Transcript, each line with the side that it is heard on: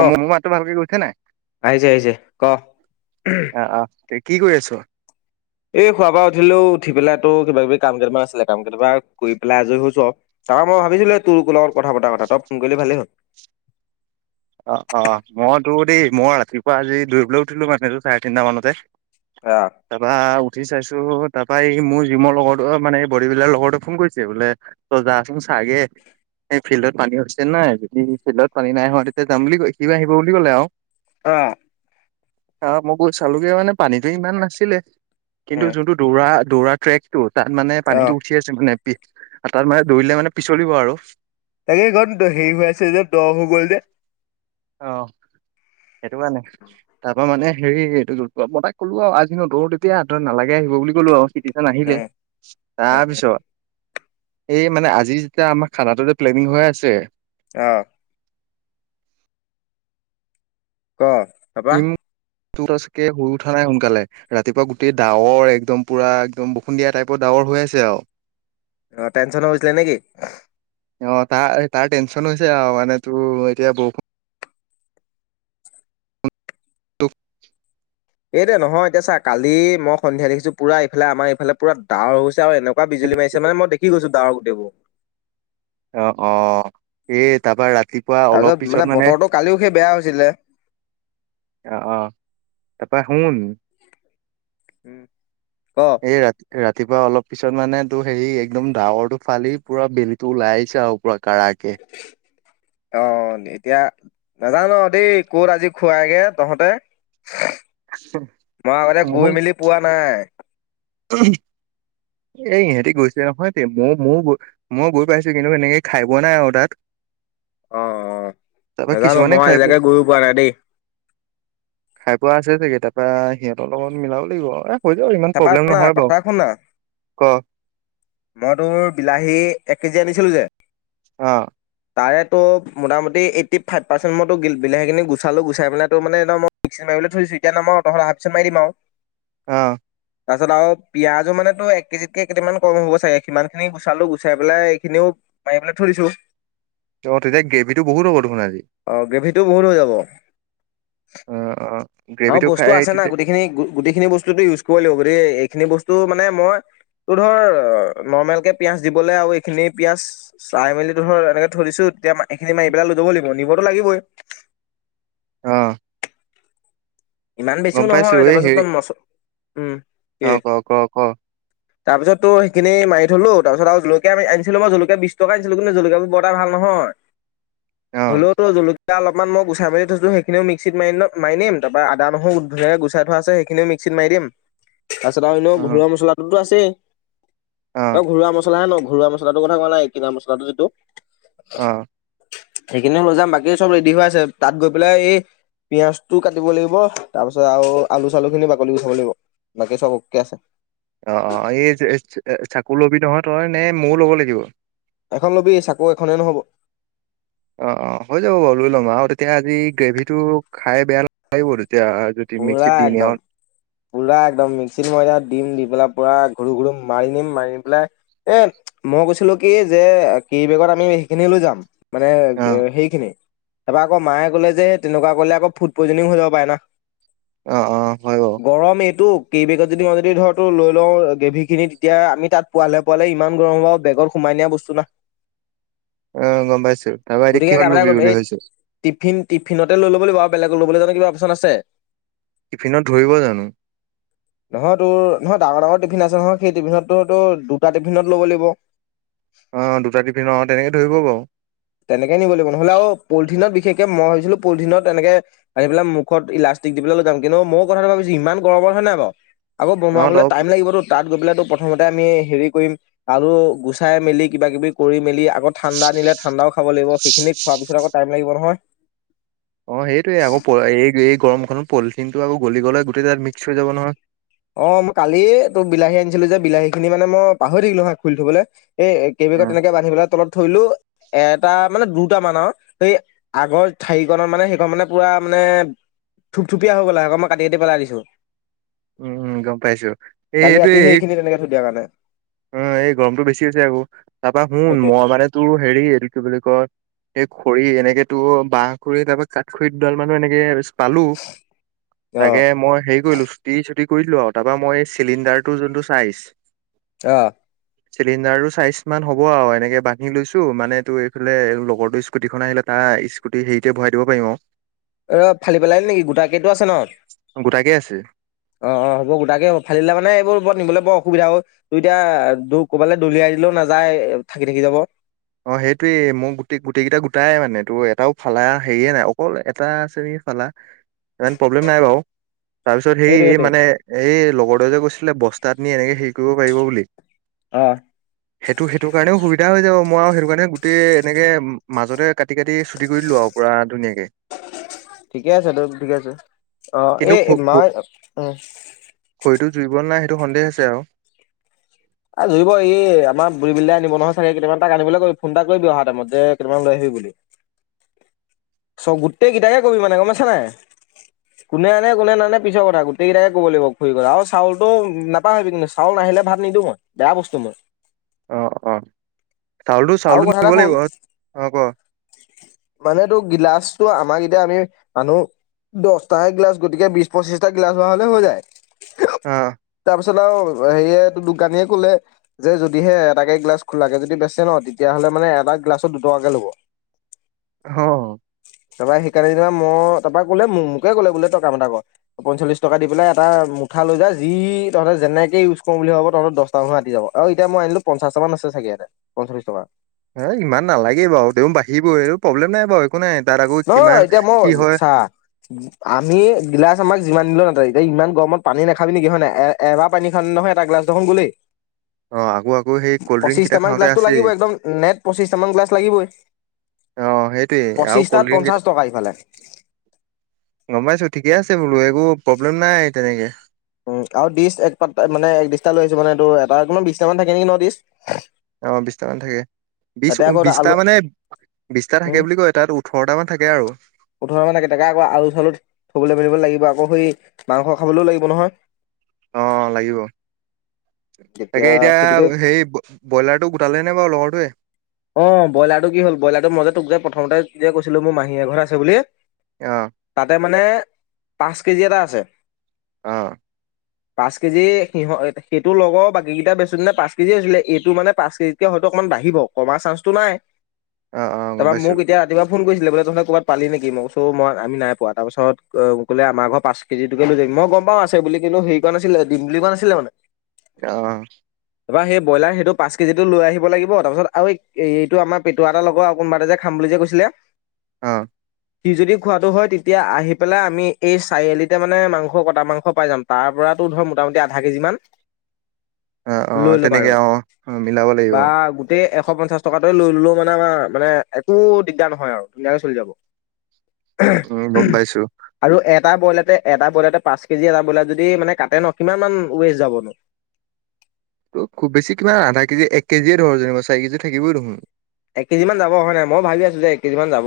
right: অ' মো- মোৰ মাতটো ভালকে গৈছে নাই?
left: আহিছে - আহিছে, ক'।
right: অ অ তে কি কৰি আছ?
left: এই শুৱাৰ পৰা উঠিলোঁ। উঠি পেলাইতো কিবা-কিবি কাম কেইটামান আছিলে। কাম কেইটাবা কৰি পেলাই আজৰি হৈছোঁ আৰু। তাৰ মই ভাবিছিলোঁ, তোৰ কো- লৰ কথা পতা কথা। তই ফোন কৰিলি ভালেই হ'ল।
right: [inaudible] অ' - অ', মই তো দেই মই ৰাতিপুৱা আজি দৌৰিবলৈ উঠিলো মানে, তোৰ চাৰে তিনটা মানতে।
left: অ
right: তাপা উঠি চাইছো। তাৰপা এই মোৰ জিমৰ লগৰতো মানে বোডি বিল্ডাৰ লগৰটোৱে ফোন কৰিছে বোলে, তই যা চোন চা- চাগে সেই ফিল্ডত পানী হৈছে নাই। যদি ফিল্ডত পানী নাই হোৱা তে যাম বুলি কয়- সিবা আহিব বুলি ক'লে আও।
left: অ।
right: আহ মই গৈ চালোগে মানে পানীতো ইমান নাছিলে কিন্তু
left: উম
right: যোনটো দৌৰা দৌৰা ট্ৰেকটো তাত মানে
left: অ
right: পানীটো উঠি আছে মানে পি তাত মানে দৌৰিলে মানে পিছলিব আৰু।
left: তাকে ক সেই হৈ আছে যে দ হৈ গ'ল যে।
right: অ, সেইটো কাৰনে তা অ মানে হেৰি মই তাক কলো আও আগদিনা দৌৰ তেতিয়া নালাগে আহিব বুলি কলো আও। তেতিয়া নাহিলে
left: উম উম উম
right: তাৰপিছত এই মানে আজি যেতিয়া আমা খানাটো যে প্লেনিং হৈ আছে
left: আহ। ক তাৰপৰা?
right: তু তচকে শুই উঠা নাই সোনকালে ৰাতিপুৱা গোটেই ডাৱৰ একদম পুৰা একদম বসুন্ধিয়া টাইপ ডাৱ বৰ হৈ আছে আও।
left: অ টেনচন হৈছিলে নেকি?
right: অ তাৰ তাৰ টেনচন হৈছে আহ মানে তোৰ এতিয়া বৰষু তুক
left: এইতে নহয় এতিয়া চা কালি মই সন্ধ্যা দেখিছো পুৰা ইফালে আমাৰ এইফালে পুৰা ডাৱৰ হৈছে আৰু এনেকুৱা বিজ মাৰিছে নহয়, মই দেখি গৈছো ডাৱৰ গোটেবো।
right: অ অ, এই তাপা ৰাত
left: তাৰপিছত মানে বতৰটো কালিও সেই বেয়া হৈছিলে।
right: অহ অহ, তাৰপা শুন
left: উম ক
right: এই ৰাত -ৰাত তিপুৱা অলপ পিছত মানে তো হেৰি একদম ডাৱৰটো ফালি পুৰা বেলিটো ওলাই আহিছে আৰু পুৰা। কাৰাকে।
left: অ এতিয়া, নাজান দেই কত আজি খুৱাইগে তহঁতে। মই আগতে গৈ মেলি পোৱা নাই।
right: উহ। এই ইহেঁতি গৈছে নহয় দে ময়ো ময়ো মও গৈ পাইছো কিন্তু এনেকে খাই পোৱা নাই আও তাত।
left: অ অ
right: তাৰপৰা
left: নাজানো
right: কিছুমানে
left: মই
right: খাই পো-
left: আজিলেকে গৈও পোৱা নাই দেই।
right: খাই পোৱা আছে চাগে তাপা সিহঁতৰ লগত মিলাব লাগিব আও এ কইলো ইমান
left: তাৰপা
right: প্ৰব্লেম
left: শুনা
right: নহয়
left: কথা
right: বাও।
left: শুনা মই তোৰ বিলাহী এক কেজি আনিছিলো যে,
right: অ।
left: তাৰেতো মোটামুটি এইটি ফাইভ পাৰ্চেণ্ট মইতো গিল বিলাহীখিনি গুচালোঁ গুচাই পেলাইটো মানে একদম [inaudible] পিলেথু জিকে ন ম অতখন অহা পিছে মাই দিম আও।
right: অ।
left: তাৰপিছত আও পিয়াজো মানেটো এক কেজিতকে কেইটিমান কম হ'ব চাগে কিমানখিনি গুচালো, গুচাই পেলাই এইখিনিও মায়িবলে থই দিছো।
right: অ তেতিয়া গেভিটো বহুত হব দেখোন আজি।
left: অ' গ্ৰেভিটো বহুত হৈ যাব।
right: অ অ।
left: আও
right: গ্ৰেভিটো
left: বস্তু
right: খাই
left: আছে নাই
right: তেতিয়া
left: গোটেইখিনি -গোটেইখিনি বস্তুটো ইউজ কইব লাগিব গতিকেদ এইখিনি বস্তু মানে মই তু ধৰ নৰ্মেল কে পিয়াজ দিবলে আও এইখিনি পিয়াজ চাই মেলি ধৰ এনেকে থৈ দিছো এতিয়া মা এইখিনি মায়ি পেলাই লৈ যাব লাগিব নিবতো লাগিবই।
right: অহ।
left: ইমান বেছিও নহয়,
right: এই
left: তাপাছত
right: হেৰি
left: বা মচ উম এ।
right: অ ক ক ক
left: তাৰপিছতো সেইখিনি মাৰি থলো, তাৰপিছত আৰু জলকীয়া আ মই জলকীয়া বিশ টকা আছিলো কিন্তু জলকীয়া বৰ এটা ভাল নহয়। হয়।
right: অ
left: হ'লেও তো জলকীয়া অলপমান মই গুচাই মেলি থৈছো সেইখিনিও মিক্সিত মি মাৰিম তাৰ বা আদা, নহৰু ধুনীয় গুচাই থোৱা আছে সেইখিনিও মিক্সিত মাৰি দিম। তাৰপিছত আৰু এ ন
right: অ অ
left: ঘৰুৱা মছলাটোতো আছেই, অ ঘৰুৱা মছলাহে ন ঘৰুৱা মছলাটো কথা কোৱা নাই কিনা মছলাটো যিটো
right: অ
left: সেইখিনি লৈ যাম বাকী চব ৰেডি হৈ আছে তাত গৈ পেলাই এই পিয়াজটো কাটি দিব লাগিব তাৰ পিছত আৰু আলু চালু খিনি বাকলি গুচাব লাগিব বাকী চব অকে আছে।
right: অ অ এই চাকু লবি নহয় তই নে ময়ও ল'ব লাগিব।
left: এখন লবি চাকো এখনে নহ'ব।
right: অ অ হৈ যাব বাৰু লৈ ল'ম আৰু তেতিয়া আজি গ্ৰেভি টো খাই বেয়া নালাগিব দে
left: পোৰা একদম পোৰা একদম মিক্সিৰ মইনাত দিম দিম বেলাৰ পৰা ঘূৰু ঘূৰু মাৰি নিম মাৰি নি পেলাই এ মই কৈছিলো কি যে কেৰি বেগত আমি সেইখিনি লৈ যাম। মানে
right: অ
left: সেইখিনি তাৰপৰা আকৌ মায়ে কলে যে সেই তেনেকোৱা কলে আকৌ ফুড পইজনিং হৈ যাব পাৰে না।
right: অ হয় বাৰু
left: গৰম এইটোক কেই বেগত যদি যদি ধৰ তো লৈ লও গ্ৰেভি খিনি তেতিয়া আমি তাত পোৱালে পোৱালে ইমান গৰম হ'ব বেগত সোমাই পনিয়া বস্তু না
right: [inaudible] গম পাইছো তাৰপৰা এতিয়া
left: গতিকে
right: কিহত
left: কাম এটা
right: লবি
left: কৰিম
right: বুলি
left: এই
right: ভাবিছ
left: টিফিন টিফিনতে লৈ ল'ব লাগিব আও বেলেগত ল'বলৈ জানো কিব অপশচন আছে
right: টিফিনত ধৰিব জানো
left: নহয় তোৰ নহয় ডাঙৰ ডাঙৰ টিফিন আছে নহয় সেই টিফিনততো দুটা টিফিনত ল'ব লাগিব।
right: অ দুটা টিফিনৰ অ তেনেকে ধৰিব বাও।
left: তেনেকে নিব লাগিব নহ'লে আৰু পলিথিনত বিশেষ ষকে মই ভাবছিলো পলিথিনত এনেকে আনি পেলাই মুখত ইলাষ্টিক দি পেলাই লৈ যাম কিন্তু মোৰ কথাটো ভাবিছো ইমান গৰমৰ হয় নাই বাও আকৌ
right: অ ত
left: বনোৱাবলে টাইম লাগিবতো তাত গৈ পেলাই তো প্ৰথমতে আমি হেৰি কৰিম আলু গুচাই মেলি কিবা কিবি কৰি মেলি আক ঠাণ্ডা আনিলে ঠাণ্ডা খাব লাগিব সেইখিনি খোৱাৰ পিছত আকৌ টাইম লাগিব নহয়।
right: অ সেইটোয়ে আকৌ প এই এই গৰমখনত পলিথিনটো আকৌ গলি গ'লে গোটেই তাত মিক্স হৈ যাব নহয়।
left: অ মই কালি এইটো বিলাহী আনিছিলো যে বিলাহী খিনি মানে মই পাহৰি থাকিলোহয় খুুলি থবলে- এ কেইবিগত তেনেকে বান্ধি পেলাই তলত থৰিলো। এটা মানে দুটামান আৰু সেই আগৰ ঠাৰিকত মানে সেইখন মানে পুৰা মানে- থুপথুপীয়া হব লাগে ক মই কাটি কাটি পেলাই দিছো
right: উম গম পাইছো এইটো এই
left: সেইখিনি তেনেকে থৈ দিয়া কাৰণে
right: অ এই গৰমতো বেছি হৈছে আকৌ তাৰপা শুন
left: সেইটোৱে
right: মই মানে তোৰ হেৰি কি বুলি কয় এই খৰি এনেকে তোৰ বাহ খৰি তাৰ পৰা কাঠ খৰি দুডাল মানুহ এনেকে- পালো তাকে
left: অ',
right: মই হেৰি কৰিলো তি কৰি দিলো আও তাৰপা মই চিলিণ্ডাৰটো যোনটো চাইজ-
left: অহ
right: চিলিণ্ডাৰটো চাইজ মান হ'ব আও এনেকে বান্ধি লৈছো মানে তোৰ এইফালে লগৰ তো স্কুটিখন আহিলে তাত স্কুটি হেৰিতে ভৰাই দিব পাৰিম আও
left: ৰ ফালি পেলাই নেকি গোটাকেইটো আছে ন
right: আৰু গোটাকে আছে।
left: অ অ হ'ব গোটাকে ফালিলে মানে এইবোৰ বৰ নিবলৈ বৰ অসুবিধা হল তই এতিয়া কবালে দলিয়াই দি তো নাযায় থাকি থাকি যাব।
right: অ সেইটোয়ে মোৰ গোটেই গোটেইকেইটা গোটাই মানে তোৰ এটাও ফালা হেৰিয়ে নাই অকল এটা শ্ৰেণী- ফালা ইমান প্ৰব্লেম নাই বাও তাৰ পিছত সে
left: সেইটোৱে
right: এই
left: সেইটোৱে
right: মানে এই লগৰটোৱে যে কৈছিলে বস্তাত নি এনেকে হেৰি কৰিব পাৰিব বুলি-
left: অ।
right: সেইটো সেইটো কাৰণেও সুবিধা হৈ যাব। মই আৰু সেইটো কাৰণে গোটেই এনেকে মাজতে কাটি কাটি চুটি কৰি দিলো আৰু পুৰা ধুনীয়াকে।
left: ঠিকে আছে দে ঠিকে আছে অ
right: কিন্তু
left: এই
right: খ
left: মা
right: খ
left: উম
right: খৰিটো জুৰিব নে নাই সেইটো সন্দেহ আছে আৰু
left: এ জুৰিব এই আমাৰ ৰিবিল দাই আনিব নহয় চাগে কেইটামান তাক আনিবলৈ কবি ফোন এটা কৰিবি অহা টাইমত যে কেইটামান লৈ আহিবি বুলি আহিবি বুলি।
right: [unintelligible]
left: চ গোটেই কেইটাকে কবি মানে গম পাইছা নাই। কোনে আনে কোনে নানে পিছৰ কথা গোটেই কেইটাকে ক'ব লাগিব ঘুৰিবলে আৰু চাউলটো নাপাহৰিবি কিন্তু। চউল নাহি- লে ভাত নিদো মই। বেয়া বস্তু মই।
right: অঁ অঁ চাউলটো
left: আৰু
right: চাউলটো
left: কথা এটা
right: নিব
left: শুন
right: লাগিব, অঁ ক?
left: মানে তোক গ্লাছটো আমাক এতিয়া আমি মানু্হ- দহটাহে গ্লাছ। গতিকে বিশ পঁচিশটা গ্লাছ হোৱা হ'লে হৈ যায়।
right: অঁ।
left: পিছত আৰু সেৰিয়ে এইটো দোকানীয়ে- ক'লে যে যদিহে এটাকে গ্লাছ খোলাকে যদি বেচে ন তেতিয়া হ'লে মানে এটা গ্লাছত দুই টকাকে ল'ব।
right: হঁ'
left: তাৰপৰা সেইকাৰণে যেনিবা মই তাৰ পৰা ক'লে মোকে ক'লে বোলে তই কাম এটা কৰ। পঞ্চল্লিশ টকা দি পেলাই এটা- উঠা লৈ যা যি তহঁতে যেনেকে ইউজ কৰো বুলি ভাব তহঁতৰ দহ- আৰাম চে আতি যাব আৰু এতিয়া মই আনিলো পঞ্চাটামান আছে চাগে ইয়াতে পঞ্চল্লিছ টকা।
right: এই ইমান নালাগে বাৰু তেওঁ বাঢ়িবই আৰু প্ৰব্লেম নাই বাৰু- একো নাই তাত আকৌ
left: নহয়
right: কিমান
left: এতিয়া মই
right: কি হয়
left: চা আমি গ্লাছ আমাক যিমান দিলো ন- তই তই ইমান গৰমত পানী নাখাবি নেকি হয় নাই। এবাৰ পানী খাওঁতে নহয় এটা গ্লাছ দেখোন গলেই।
right: অ আকৌ আকৌ সেই কল্ড ড্ৰিংক কেইটা
left: পঁচিশটামান
right: খাওঁতে
left: গ্লাছটো
right: আছেই
left: লাগিবই একদম নেট পঁচিশটামান গ্লাছ লাগিবই।
right: অঁ সেইটোৱেই। আৰু
left: পঁচিছটাত
right: কল্ড ড্ৰিংক
left: পঞ্চাশ
right: কেইটা
left: টকা ইফালে
right: গম পাইছো ঠিকে আছে বোলো। একো প্ৰব্লেম নাই তেনেকে।
left: উম আৰু ডিষ্ট এক পাত মানে এক ডিছটা লৈ আহিছে মানে এইটো এটা কিমান বিশটা মান থাকে নেকি ন ডিষ্ট।
right: অঁ বিশটামান থাকে। বিশ উ
left: আকৌ
right: বিশটা
left: আলু
right: মানে বিশটা থাকে বুলি কয় তাত ওঠৰটা মান থাকে আৰু।
left: ওঠৰ টা মানে থাকে তাতে আলু চালু থবলৈ মেলিব লাগিব আকৌ সেই মাংস খাবলৈও লাগিব নহয়।
right: অঁ লাগিব। তাকে
left: তেতিয়া
right: এতিয়া
left: সেইটোকে
right: সেই ব্ৰইলাৰটো গোটালে নে বাৰু লগৰটোৱে?
left: অঁ ব্ৰইলাৰটো কি হ'ল ব্ৰইলাৰটো মই যে তোক যে প্ৰথমতে যে কৈছিলো মোৰ মাহীয়ে ঘৰত আছে বুলি।
right: অ
left: তাতে মানে পাঁচ কেজি এটা আছে।
right: অঁ।
left: পাঁচ কেজি সিহঁ সেইটো লগৰ বাকী কেইটা বেছোতে পাঁচ কেজি হৈছিলে। এইটো মানে পাঁচ কেজিতকে হ- অকমান বাঢ়িব। কমাৰ চান্সটো নাই।
right: অঁ অঁ গম
left: তাৰপৰা মোক
right: পাইছোঁ।
left: এতিয়া ৰাতিপুৱা ফোন কৰিছিলে বোলে তহঁতৰ ক'ৰবাতা পালি নেকি? মই কৈছোঁ মই আমি নাই পোৱা তাৰপাছত ক'লে আমাৰ ঘৰৰ পাঁচ কেজিটোকে লৈ যাবি। মই গম পাওঁ আছে বুলি কিন্তু সেৰি কোৱা নাছিলে দিম বুলি কোৱা নাছিলে মানে।
right: অঁ।
left: এইবাৰ সেই ব্ৰইলাৰ সেইটো পাঁচ কেজিটো লৈ আহিব লাগিব। তাৰপিছত- আৰু এই এইটো আমাৰ পেটোৰা এটা লগৰ আৰু কোনোবা এটা যে খাম বুলি যে কৈছিলে।
right: অঁ।
left: সি যদি খোৱাটো হয় তেতিয়া আহি পেলাই আমি এই চাৰিআলিতে মানে মাংস কটা মাংস পাই যাম। তাৰ পৰা- ধৰ মোটামুটি আধা কেজি মান।
right: অঁ অঁ
left: লৈ ল'ম
right: তেনেকে
left: আৰু
right: অঁ মিলাব লাগিব।
left: বা গোটেই এশ পঞ্চাশ টকা তই লৈ ললো মানে আমাৰ মানে একো দিগদাৰ নহয় আৰু ধুনীয়াকে চলি যাব।
right: উম গম পাইছো
left: আৰু এট- এটা বইলাৰতে এটা বইলাৰতে পাঁচ কেজি এটা বইলাৰ যদি মানে কাটে ন কিমান মান ৱেষ্ট যাব নো
right: ত খুব বেছি কিমান আধা কেজি এক কেজিয়ে ধৰ যেনিবা চাৰি কেজি থাকিবই দেখোন।
left: এক কেজি মান যাব হয় নাই মই ভাবি আছো যে এক কেজি মান যাব।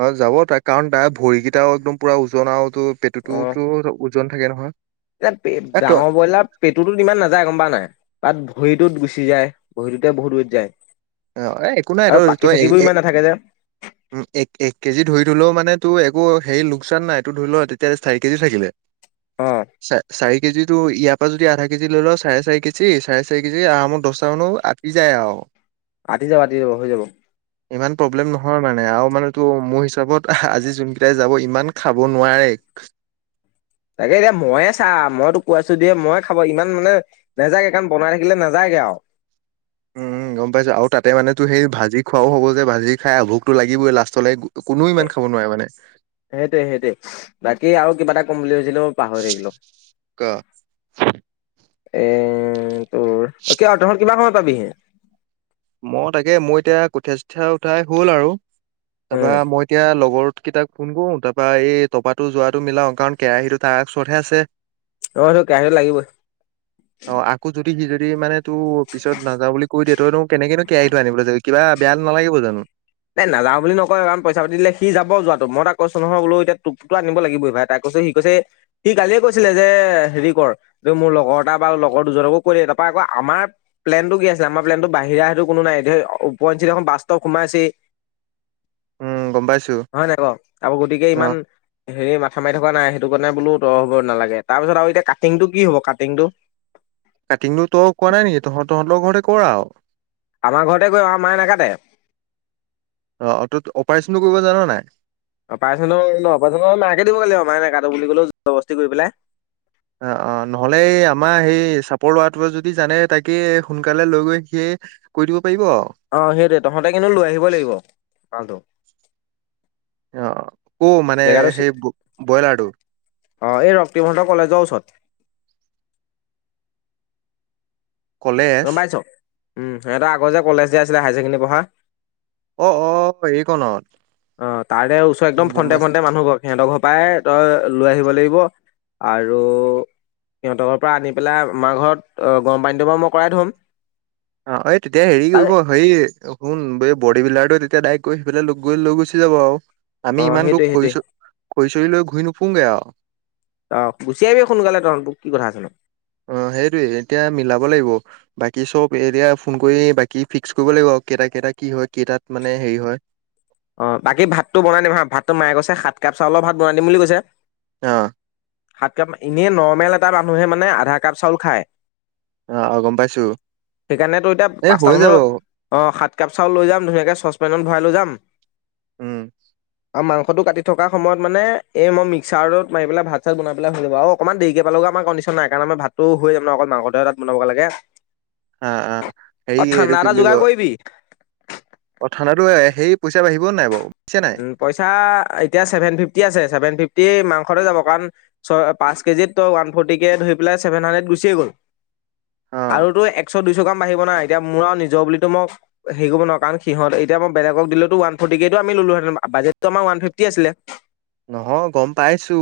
right: অ, যাব তাৰ কাৰণ তাৰ ভৰিকেইটাও একদম পুৰা ওজন আৰু তোৰ পেটুটোওতৰ ওজ ওজন থাকে নহয়।
left: ইয়াত পেট
right: এ তই
left: ডাঙৰ বইলাৰ পেটুটোত ইমান নাযায় গম পাও নাই তাত ভৰিটোত গুচি যায়। ভৰিটোতে বহুত ৱেট যায়।
right: অ এ একো নাই
left: আৰু
right: তই তই
left: পাকি-চাকিবোৰ ইমান নাথাকে যে
right: উম এক এক কেজি ধৰি থলেও মানে তোৰ এক আকৌ হেৰি লোকচান নাই এইটো ধৰি ল তেতিয়া চাৰি কেজি থাকিলে
left: অ
right: চা চাৰি কেজিটো ইয়াৰ পৰা যদি আধা কেজি লৈ লওঁ চাৰে চাৰি কেজি চাৰে চাৰি কেজি আৰামত দশটা মানুহ আটি যায় আৰু
left: আটি যাব আটি যাব হৈ যাব।
right: ইমান প্ৰব্লেম নহয় মানে আৰু মানে তোৰ মোৰ হিচাপত আহা আজি যোন কেইটাই যাব ইমান খাব নোৱাৰে। খস্ [unintelligible]
left: তাকে এতিয়া মইয়ে চা মই তোক কৈ আছো দিয়ে মইয়ে খাব ইমান মানে নেযায়গে কাৰণ বনাই থাকিলে নেযায়গে আৰু
right: [inaudible] উম, গম পাইছো আৰু তাতে মানে তোৰ সেই ভাজি খোৱাও হ'ব যে ভাজি খাই ভুকটো লাগিবই লাষ্টলে গ
left: এ সেইটোৱে সেইটোৱে উস বাকী আৰু কিবা এটা কম বুলি ভাবছিলো পাহৰি থাকিলো।
right: ক
left: এ এ এ এ এ এত তোৰ। কিয় তহঁত কিমান সময় পাবিহি?
right: মই তাকে মই এতিয়া কঠিয়া-চুঠিয়া উঠাই হ'ল আৰু।
left: উম
right: তাৰপৰা মই এতিয়া লগৰ কেইটাক ফোন কৰো তাৰপৰা এই টপাটো যোৱাটো মিলাও কাৰণ কেৰাহীটো তাৰ ওচৰতহে আছে।
left: অ তোৰ কেৰাহীটো লাগিবই
right: কিন্তু যদি সি মানে তোৰ পিছত নাযাওঁ বুলি কৈ দিয়ে তইনো কেনেকেনো কেৰাহীটো আনিবলৈ যাবি কিবা বেয়া নালাগিব জানো
left: তাই নেযাওঁ বুলি নকয়, কাৰণ পইচা-পাতি দিলে সি যাব যোৱাটো মই তাক কৈছো নহয় বোলো এতিয়া তোক তো আনিব লাগিবৈ ভাই এটা ক সি কৈছে সি কালিয়ে কৈছিলে যে হেৰি কৰ যে মোৰ লগৰ এটা বা লগৰ দুজনকো কৈ দে তাৰপৰা আকৌ আমাৰ প্লেনটো কি আছিল আমাৰ প্লেন টো বাহিৰা সেইটো কোনো নাই ঢেৰ এ ওপৰঞ্চি যখন‌ বাছতো সোমাইছে
right: উম গম পাইছো
left: হয় নাই বাও, আকৌ গতিকে
right: অ
left: ইমান হেৰি মা থামাই থকা নাই সেইটো কাৰণে বোলো ত হ'ব নালাগে। তাৰপিছত আৰু এতিয়া কাটিংটো কি হ'ব কাটিংটো?
right: কাটিংটো তোক কোৱা নাই নিকি তহঁত তহঁতৰ ঘৰতে কৰ আৰু।
left: আমাৰ ঘৰতে গৈ আমাৰ মায়ে নেকাটে
right: অ অ তই অপাৰেচনটো কৰিব জান নাই
left: অপাৰচনৰ অপাৰচনৰ মাকে দিব লাগিব মায়ে নেকাটে বুলি ক'লেও জবৰবস্তি কৰি পেলাই।
right: অ অ নহলে এই আমাৰ সেই চাপৰ লৰাটোৱে যদি জানে তাকে সোনকালে লৈ গৈ সিয়ে। ই আহ্ কৰি দিব। পাৰিব আৰু
left: অহ সেইটোৱে তহঁতে কিন্তু লৈ আহিবই লাগিব পালটো।
right: অ অ ও মানে
left: চি
right: সেই ব বইলাৰটো।
left: অ এই ৰক্তিমহঁতৰ কলেজৰ ওচৰত
right: কলেজ
left: গম পাইছ উম সিহঁতৰ আগৰ যে কলেজ যে আছিলে হাই-ছেকেণ্ডেৰী পঢ়া
right: অ অ এইখনত
left: অ, তাৰে ওচৰত একদম ফ্ৰণ্টে ফ্ৰন্টে মানুহ গ'ল সিহঁতৰ ঘৰত পাইয়ে তই লৈ আহিব লাগিব আৰু সিহঁতৰ ঘৰৰ পৰা আনি পেলাই আমাৰ ঘৰত অ গৰম পানীটো বাৰু মই কৰাই থ'ম।
right: অ, এই তেতিয়া হেৰি
left: তাৰে
right: কৰিব হৈয়ে শুন বে বডী-বিল্ডাৰটোৱে তেতিয়া ডাইৰেক্ট গৈ সিফালে লগ গৈ লৈ গুচি যাব আৰু
left: অ
right: আমি ইমান দূৰ
left: সেইটোৱে সেইটোৱে
right: খৰি-চৰি লৈ, খৰি-চৰি লৈ ঘূৰি নুফুঙে আৰু
left: অ, গুচি আহিবি সোনকালে তহঁতবোৰ কি কথা আছে নো
right: অ, সেইটোৱে এতিয়া মিলাব লাগিব, বাকী চব এতিয়া ফোন কৰি বাকী ফিক্স কৰিব লাগিব কেইটা কেইটা কি হয়? কেইটাত মানে হেৰি হয়?
left: অ' বাকী ভাতটো বনাই দিম হা, ভাতটো মায়ে গৈছে সাত কাপ চাউলৰ ভাত বনাই দিম বুলি কৈছে।
right: অ'।
left: সাত কাপ ইনেই নৰ্মেল এটা মানুহে মানে আধা কাপ চাউল খায়।
right: অ'- অ' গম পাইছো।
left: সেইকাৰণেটো এতিয়া
right: এ
left: পাঁচটা
right: হৈ যাব
left: মানুহৰ অ' সাত কাপ চাউল লৈ যাম ধুনীয়াকে চচ [unintelligible] ভৰাই লৈ যাম।
right: উম,
left: আৰু মাংসটো কাটি থকা সময়ত মানে এই মই মিক্সাৰত মাৰি পেলাই ভাত চাত বনাই পেলাই হৈ যাব আৰু অকনমান দেৰিকে পালেওঁগে আমাৰ কণ্ডিচন নাই, কাৰণ আমাৰ ভাততো হৈ যাব ন অকল মাংসতোহে তাত বনাবগে লাগে।
right: অ অ হেৰি
left: অ',
right: এইটো
left: ঠাণ্ডা
right: কি
left: এটা
right: বুলি
left: যোগাৰ
right: কয়
left: কৰিবি।
right: অ', ঠাণ্ডাতো এ হেৰি পইচা বাঢ়িব নাই বাওঁ?
left: উ পইচা এতিয়া ছেভেন ফিফটি আছে, ছেভেন ফিফ গেই মাংসতে যাব কাৰণ ছ পাঁচ কেজিত ত ওৱান ফৰ্টি কে ধৰি পেলাই ছেভেন হাণ্ড্ৰেড গুচিয়ে গ'ল।
right: অ
left: আৰু তো একশ দু কাম বাঢ়িব না এতিয়া মোৰ আৰু নিজৰ বুলিটো মই হেৰি কৰিব নোৱাৰোঁ। কাৰণ সিহঁত এতিয়া মই বেলেগক দিলেটো ওৱান ফৰ্টি কেই ত আ আমি ললো হেতেন বাজেট টো আমাৰ ওৱান ফিফটি আছিলে৷
right: নহয় গম পাইছো